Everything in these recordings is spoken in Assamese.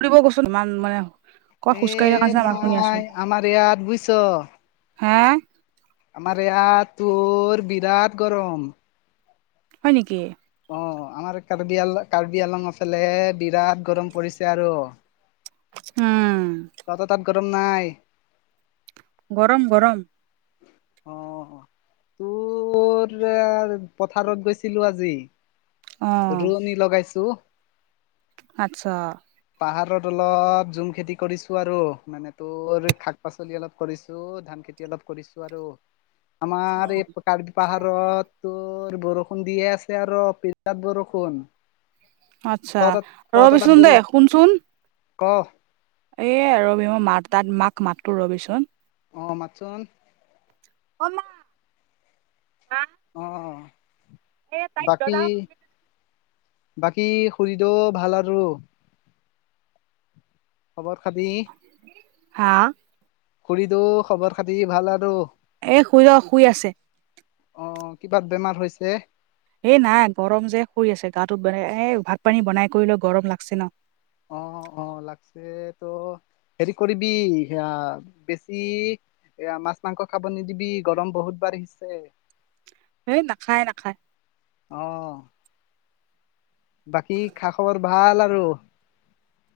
ফুৰিব কৈচোন ইমান মানে। ক'ত খোজকাঢ়ি এ থকা নাই নিচিনা আমাৰ ইয়াত বুজিছ। হে? আমাৰ ইয়াত তোৰ বিৰাট গৰম। হয় নেকি? অ আমাৰ কাৰ্বি আল কাৰ্বি আলং এফালে বিৰাট গৰম পৰিছে আৰু- উম। তহঁতৰ তাত গৰম নাই? গৰম গৰম। আহ। তোৰ পথাৰত গৈছিলো আজি। অ ৰুণী লগাইছো। আচ্ছা। পাহাৰত অলপ জুম খেতি কৰিছো আৰু মানে তোৰ শাক পাচলি অলপ কৰিছো ধান- খেতি অলপ কৰিছো আৰু, আমাৰ এই কাৰ- পাহাৰত তোৰ বৰষুণ দিয়ে আছে আৰু বিৰাট বৰষুণ। আচ্ছা তহঁতৰ তহঁতৰ তাত ৰবিচোন বৰো দে, শুনচোন? ক এ ৰবি মই মাত তাত মাক মাতো ৰবিচোন। অ মাতচোন। অ মা। মা অ এ তাইক বাকী দৰ্জা বাকী খুৰীডও ভাল আৰু। খবৰ খাতি। হাঁ। খুৰীডৌ খবৰ খাতি ভাল আৰু। এ খুৰীদৌ শুই আছে। অঁ কিবা বেমাৰ হৈছে। এই নাই গৰম যে শুই আছে গাটোত মানে এ ভাত পানী বনাই কৰি লৈ গৰম লাগছে ন। অঁ অঁ লাগছে তো হেৰি কৰিবি সেয়া বেছি- এয়া মাছ মাংস খাব নিদিবি গৰম বহুত বাৰহিছে। এই নাখায় নাখায়। অঁ। বাকী খা খবৰ ভাল আৰু।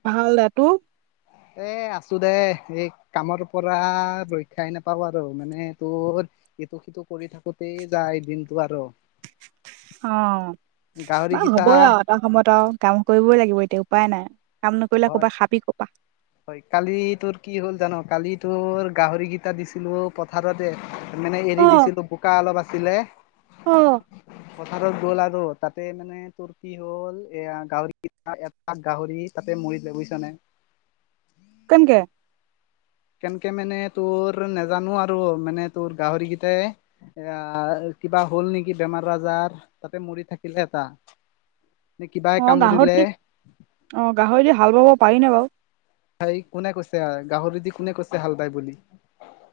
ভাল দে তো। এ আছো দে এই কামৰ পৰা ৰক্ষাই নাপাও আৰু মানে তোৰ- ইটো সিটো কৰি থাকোতেই যায় দিনটো আৰু। অঁ গাহৰি বা কেইটা হ'বই আৰু এটা সময়ত আৰু কাম কৰিবই লাগিব এতিয়া উপায় নাই। কাম কৰিললে কপা হয় খাবি কপা। হয় কালি তোৰ কি হ'ল জান কালি তোৰ গাহৰিগিটা দিছিলো পথাৰতে- মানে অ এৰি দিছিলো বোকা অলপ আছিলে। [unintelligible] পথাৰত গ'ল আৰু তাতে মানে তোৰ কি হ'ল এয়া গাহৰিগিতা- তাক গাহৰি তাতে মৰিলে বুইছ নাই। কেনকে? কেনেকে মানে তোৰ নাজানো আৰু মানে তোৰ গাহৰিগিটাই- এয়া কিবা হ'ল নেকি বেমাৰ আজাৰ তাতে মৰি থাকিলে এটা। নে কিবাই অঁ কামুৰিলে গাহৰি অঁ গাহৰি দি হাল বাব পাৰি নে বাৰু। হেই কোনে কৈছে গাহৰিদি কোনে কৈছে হাল ভাই বুলি।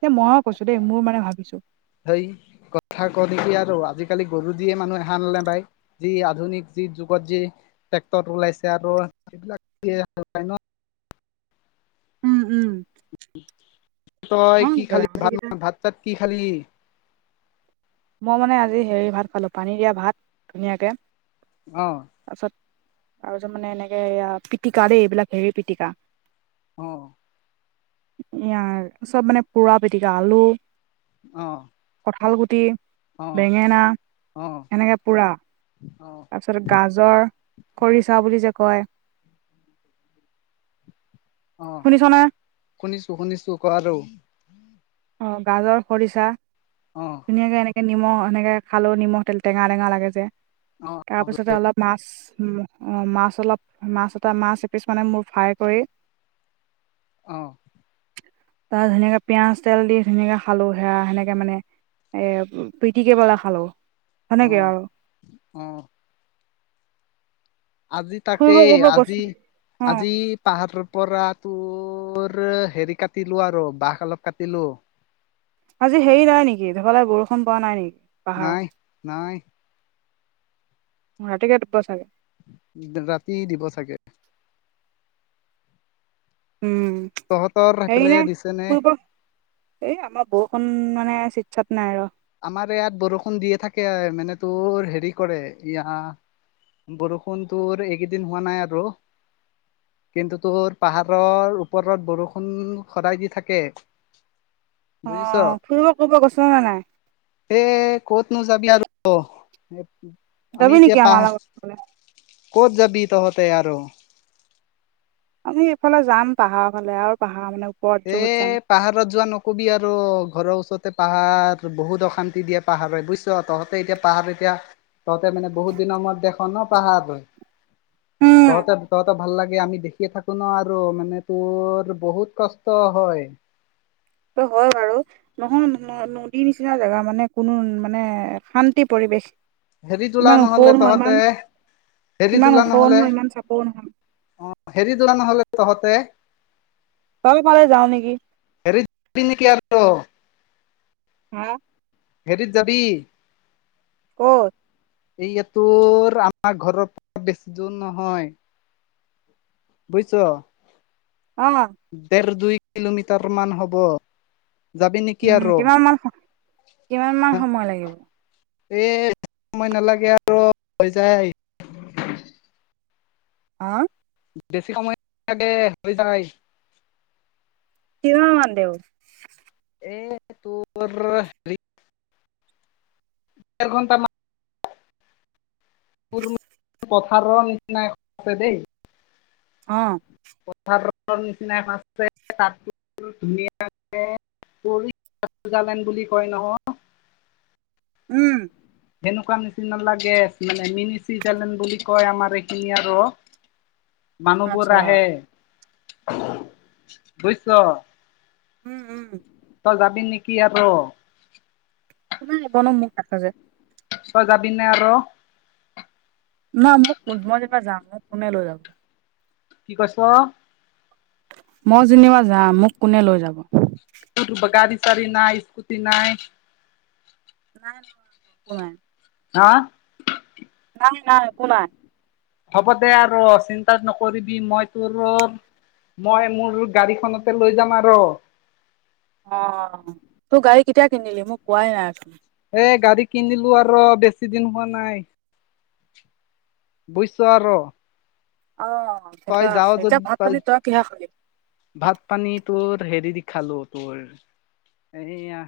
এ ময় কৈছো দেই মোৰ মানে ভাবিছো। সেই কথা ক দে কি আৰু আজিকালি গৰু দিয়ে মানুহে হাল নেবাই। যি আধুনিক যি যুগত যি টেক্টৰ ওলাইছে আৰু সেবিলাক দিয়ে হাল বাই ন। উম উম তই হয় কি নেকি খালি গাহৰি ভাত ম কেইটা ভাত তাত কি খালি। মই মানে আজি হেৰি ভাত খালো পানী দিয়া ভাত ধুনীয়াকে। অঁ। তাছত আৰুছ মানে এনেকে এয়া পিটকা দেই এইবিলাক হেৰি পিটকা। অঁ' ইঁয়াৰ চব মানে পোৰা পিতিকা আলু- অঁ' কঁঠাল গুটি- অঁ বেঙেনা অঁ অঁ। তাৰপিছতে গাজৰ খৰিচা বুলি যে কয়। অ শুনিছ না। শুনিছো শুনিছো ক আৰু। অঁ গাজৰ খৰিচা। অঁ। ধুনীয়াকে এনেকে নিম এনেকে খালো নিমখ তে টেঙা টেঙা লাগে যে, অ', তাৰপিছতে অলপ মাছ উম অ মাছ অলপ মাছ এটা মাছ এপিছ মানে মোৰ ফ্ৰাই কৰি অ', তাৰ ধুনীয়াকে পিয়াজ, তেল দি ধুনীয়াকে খালো সেয়া সেনেকে মানে এ পিটিকে পেলাই খালো। সেনেকে অ', আৰু। অ আজি ফুৰিব তাকেই কৰিব গৈছ আজি, অ আজি পাহাৰ পৰা তোৰ হেৰি কাটিলো আৰু বাঁহ অলপ কাটিলো। আজি হেৰি নাই নেকি ধকালে বৰষুণ পৰা নাই নেকি পাহাৰত নাই নাই ৰাতিকে দিব চাগে ৰাতি দিব চাগে উম তহঁতৰ সেইফালে হেৰি এনে দিছে নে? [unintelligible] এই আমাৰ বৰষুণ মানে চিত চাত নাই আৰু। আমাৰ ইয়াত বৰষুণ দিয়ে থাকে মানে তোৰ হেৰি কৰে ইয়া বৰষুণ তোৰ এইকেইদিন হোৱা নাই আৰু। কিন্তু তোৰ পাহাৰৰ ওপৰত বৰষুণ সদায় দি থাকে। অ বুজিছ। ফুৰিব কৰিব গৈছ নে নাই? এ ক'তনো যাবি আৰু যাবি আমি নেকি এতিয়া আমাৰ পাহ লগত ক'ত যাবি তহঁতে আৰু? আমি এইফালে যাম পাহাৰ ফালে আৰু পাহাৰ মানে ওপৰত এ য'ত যাম পাহাৰত যোৱা নকবি আৰু ঘৰৰ ওচৰতে পাহাৰ বহুত অশান্তি দিয়ে পাহাৰে বুইছ- ছ তহঁতে এতিয়া পাহাৰ এতিয়া তহঁতে মানে বহুত দিনৰ মূৰত দেখ ন পাহাৰ উম তহঁতে তহঁতে ভাল লাগে আমি দেখিয়ে থাকো ন আৰু মানে তোৰ বহুত কষ্ট ত হয় ত হয় বাৰু নহয় ন নদীৰ নিচিনা জেগা মানে কোনো মানে শান্তি পৰিৱেশ হেৰি তোলা ইমান ওখও নহলে নহয় তহঁতে ইমান হেৰি ইমান তোলা ওখও নহলে নহয় ইমান চাপৰো নহয় অ হেৰি যোৱা নহ'লে তহঁতে [unintelligible] ফালে যাওঁ নেকি হেৰিত পিনি কি আৰ ত হা হেৰিত যাবি ক'ত এইয়াতোৰ আমাৰ ঘৰৰ পৰা বেছি দূৰ নহয়। বুইছ অ দেৰ দুই কিলোমিটাৰ মান হ'ব যাবি নেকি উম আৰু কিমান মান স কিমান মান সময় লাগিব? এ বেছি সময় নালাগে আৰু হৈ যায়। আ বছি সময় নালাগে হৈ যায়। কিমান মান দেও এই তোৰ হেৰি ডেৰ ঘণ্টা মান পথাৰৰ নিচিনা এখন আছে দেই অঁ। পথাৰৰ নিচিনা আছে তাত ধুনীয়াকে মিনি চুইজাৰেলেণ্ড বুলি কয় নহয়। উম। এনেকুৱা নিচিনা লাগে মানে মিনি ছুইজাৰলেণ্ড বুলি কয় আমাৰ এইখিনি আৰু। [inaudible] মানুহবোৰ আহে, বুজিছ? উম, উম। তই যাবি নেকি আৰু? নাই এইকনো মোক ধাকা যায়। তই যাবি নে আৰু? নাই মোক মই যেনিবা যাম, মোক কোনে লৈ যাব? কি কৈছ? মই যেনিবা যাম, মোক কোনে লৈ যাব? গাড়ী চাৰী নাই স্কুটি নাই? নাই নহয় একো নাই। হা? নাই নাই, একো নাই। হ'ব দে আৰু চিন্তা নকৰিবি মই তোক মই মোৰ গাড়ীখনতে লৈ যাম আৰু। অ', তোৰ গাড়ী কেতিয়া কিনিলি? মোক কোৱাই নাই চোন। এ গাড়ী কিনিলো আৰু বেছি দিন হোৱা নাই। বুজিছ আৰু? অঁ, তই সেইখন যাৱ আছে, এতিয়া যদি ভাত-পানী তই কিহে খালি? ভাত পানী তোৰ হেৰি দি খালো তোৰ এয়া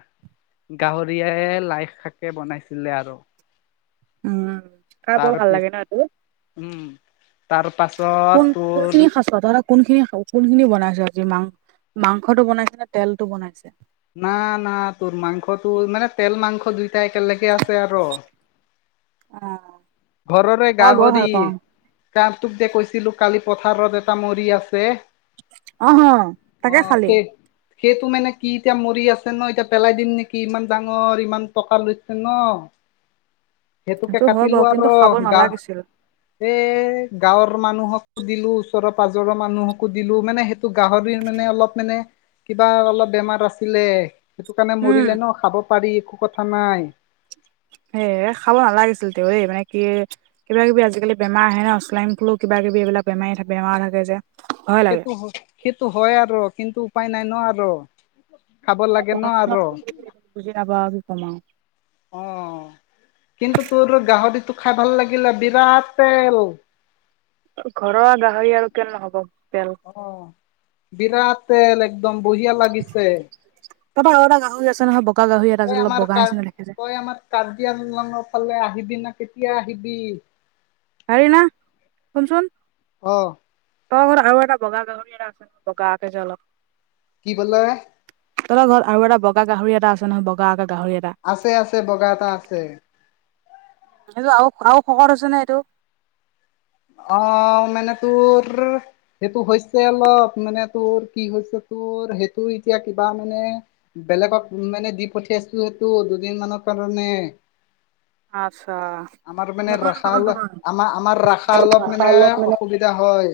গাহৰিয়ে লাইশাকে বনাইছিলে আৰু। উম। খাই বৰ তাৰ ভাল পিছ লাগে ন' এইটো, উম তাৰ পাছত কোন তোৰ কোনখিনি খাইছ তহঁতৰ তাত কোনখিনি খাও কোনখিনি বনাইছে আজি মাং মাংসটো বনাইছে নে তেলটো বনাইছে? না না তোৰ মাংসটো মানে তেল মাংস দুইটাই একেলগে আছে আৰু। অ'। ঘৰৰে মই বৰ গাহৰি। ভাল পাওঁ তোক যে কৈছিলো কালি পথাৰত এটা মৰি আছে। অহ তাকে অঁ, খালি সে সেইটো মানে কি এতিয়া মৰি আছে ন' এতিয়া পেলাই দিম নেকি ইমান ডাঙৰ ইমান টকা লৈছে ন'। [inaudible] সেইটোকে হয় বাৰু কাটিলো কিন্তু আৰু খাব গা নালাগিছিল এ গাঁৱৰ মানুহকো দিলো ওচৰৰ পাজৰৰ মানুহকো দিলো মানে সেই টো গাহৰিৰ মানে অলপ মানে কিবা অলপ বেমাৰ আছিলে। সেইটো কাৰণে উম মৰিলে ন' খাব পাৰি একো কথা নাই। সেয়ে খাব নালাগিছিল তেওঁয়ে এই মানে কি কিবাকিবি আজিকালি বেমাৰ আহে ন' ছোৱাইন ফ্লু, কিবা কিবি এইবিলাক বেমাৰী বেমাৰ থাকে যে। ভয় লাগে সেইটো সেইটো হয় আৰু কিন্তু উপায় নাই ন' আৰু। খাব লাগে ন আৰু [unintelligible] বুজি নেপাল কি কম আও। অ', কিন্তু তোৰ গাহৰিটো খাই ভাল লাগিলে বিৰাট তেল। ঘৰুৱা গাহৰি আৰু কেলে নহব তেল। অ, বিৰাট তেল একদম বঢ়িয়া লাগিছে। তাৰ পৰা আৰু এটা গাহৰি আছে নহয় বগা গাহৰি এটা আছিলে অলপ বগা নিচিনা দেখে যে। কৰ্বিআলং ফালে আহিবি না? কেতিয়া আহিবি? হেৰিনা শুনচোন। অ ত ঘৰত আৰু এটা বগা গাহৰি এটা আছে ন' বগা কে যে অলপ। কি কলে? তহলৰ ঘৰত আৰু এটা বগা গাহৰি এটা আছে নহয় বগা আকা গাহৰি এটা, আছে-আছে বগা এটা আছে। এটো আৰু খুৰাও শকৰ হৈছে নে এইটো অ, মানে তোৰ সেইটো হৈছে অলপ মানে তোৰ কি হৈছে তোৰ সেইটো এতিয়া কিবা মানে বেলেগক মানে দি পঠিয়াইছো সেইটো দুদিন মানৰ কাৰণে আচ্ছা আমাৰ মানে নহয় ৰাস নহয় আমাৰ-আমাৰ ৰাস, অলপ নহয় মানে অসুবিধা হয়।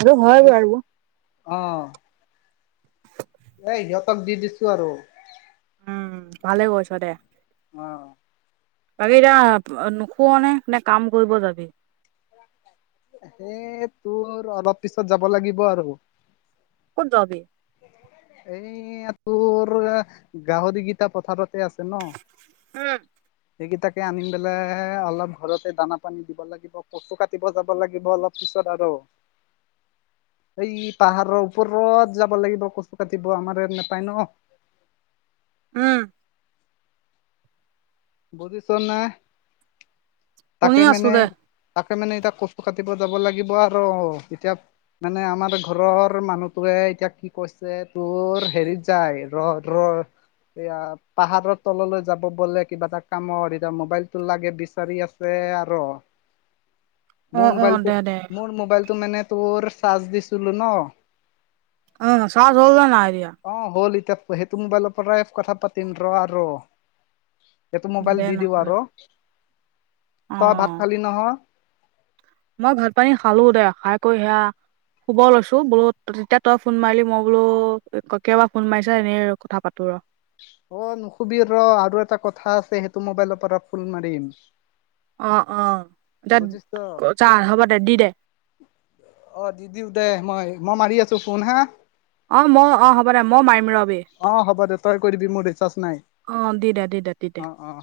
আৰু হয় বাৰু। অ', এ সিহঁতক দি দিছো আৰু। উম, ভালে কৈছ দে। অ বাকী এতিয়া নোখোৱা নে নে কাম কৰিব যাবি। হেই তোৰ অলপ পিছত যাব লাগিব আৰু। ক'ত যাবি? এই তোৰ গাহৰিকেইটা পথাৰতে আছে ন। উম সেইকেইটাকে আনিম পেলাই অলপ ঘৰতে দানা পানী দিব লাগিব কচু কাটিব যাব লাগিব অলপ। পিছত আৰু [inaudible] এই পাহাৰৰ ওপৰত যাব লাগিব কচু কাটিব আমাৰ ইয়াত নাপায় ন। উম, বুজিছ নাই শুনি তাকে আছো মানে, দে তাকে মানে এতিয়া কচুটো কাটিব যাব লাগিব আৰু এতিয়া। মানে আমাৰ ঘৰৰ মানুহটোৱে এতিয়া কি কৈছে তোৰ হেৰিত, যাই ৰ ৰ এয়া পাহাৰৰ তললৈ যাব বলে। কিবা এটা কামত এতিয়া মোবাইলটো লাগে বিচাৰি আছে আৰু। অ মোৰ অ মোবাইলটো দে দে মোৰ মোবাইলটো মানে তোৰ চাৰ্জ দিছিলো ন। অ, চাৰ্জ হ'ল নাই দিয়া? অ, হ'ল এতিয়া সেইটো মোবাইলৰ পৰাই কথা পাতিম ৰ আৰু। এইটো মোবাইল দে দি দিওঁ নহ'লে আৰু তই অ ভাত খালি নহয়। মই ভাত পানী খালো দে খাই কৰি সেয়া শুব লৈছো বোলো তেতিয়া তই ফোন মাৰিলি মই বোলো কিয়াবা ফোন মাৰিছা এনেই কথা পাতো ৰ। অ, নুখুবি ৰ আৰু এটা কথা আছে সেইটো মোবাইলৰ পৰা ফুল মাৰিম। অ, অ, বুজিছ ত? চাহ হ'ব দে দি দে। অ, দিদিও দে মই মই মাৰি আছো ফোন হা। অ মই অ হ'ব দে মই মাৰিম ৰবি অ হ'ব দে তই কৰিবি মোৰ ৰিচাৰ্জ নাই অ দি দে দি দে দি দে অ অ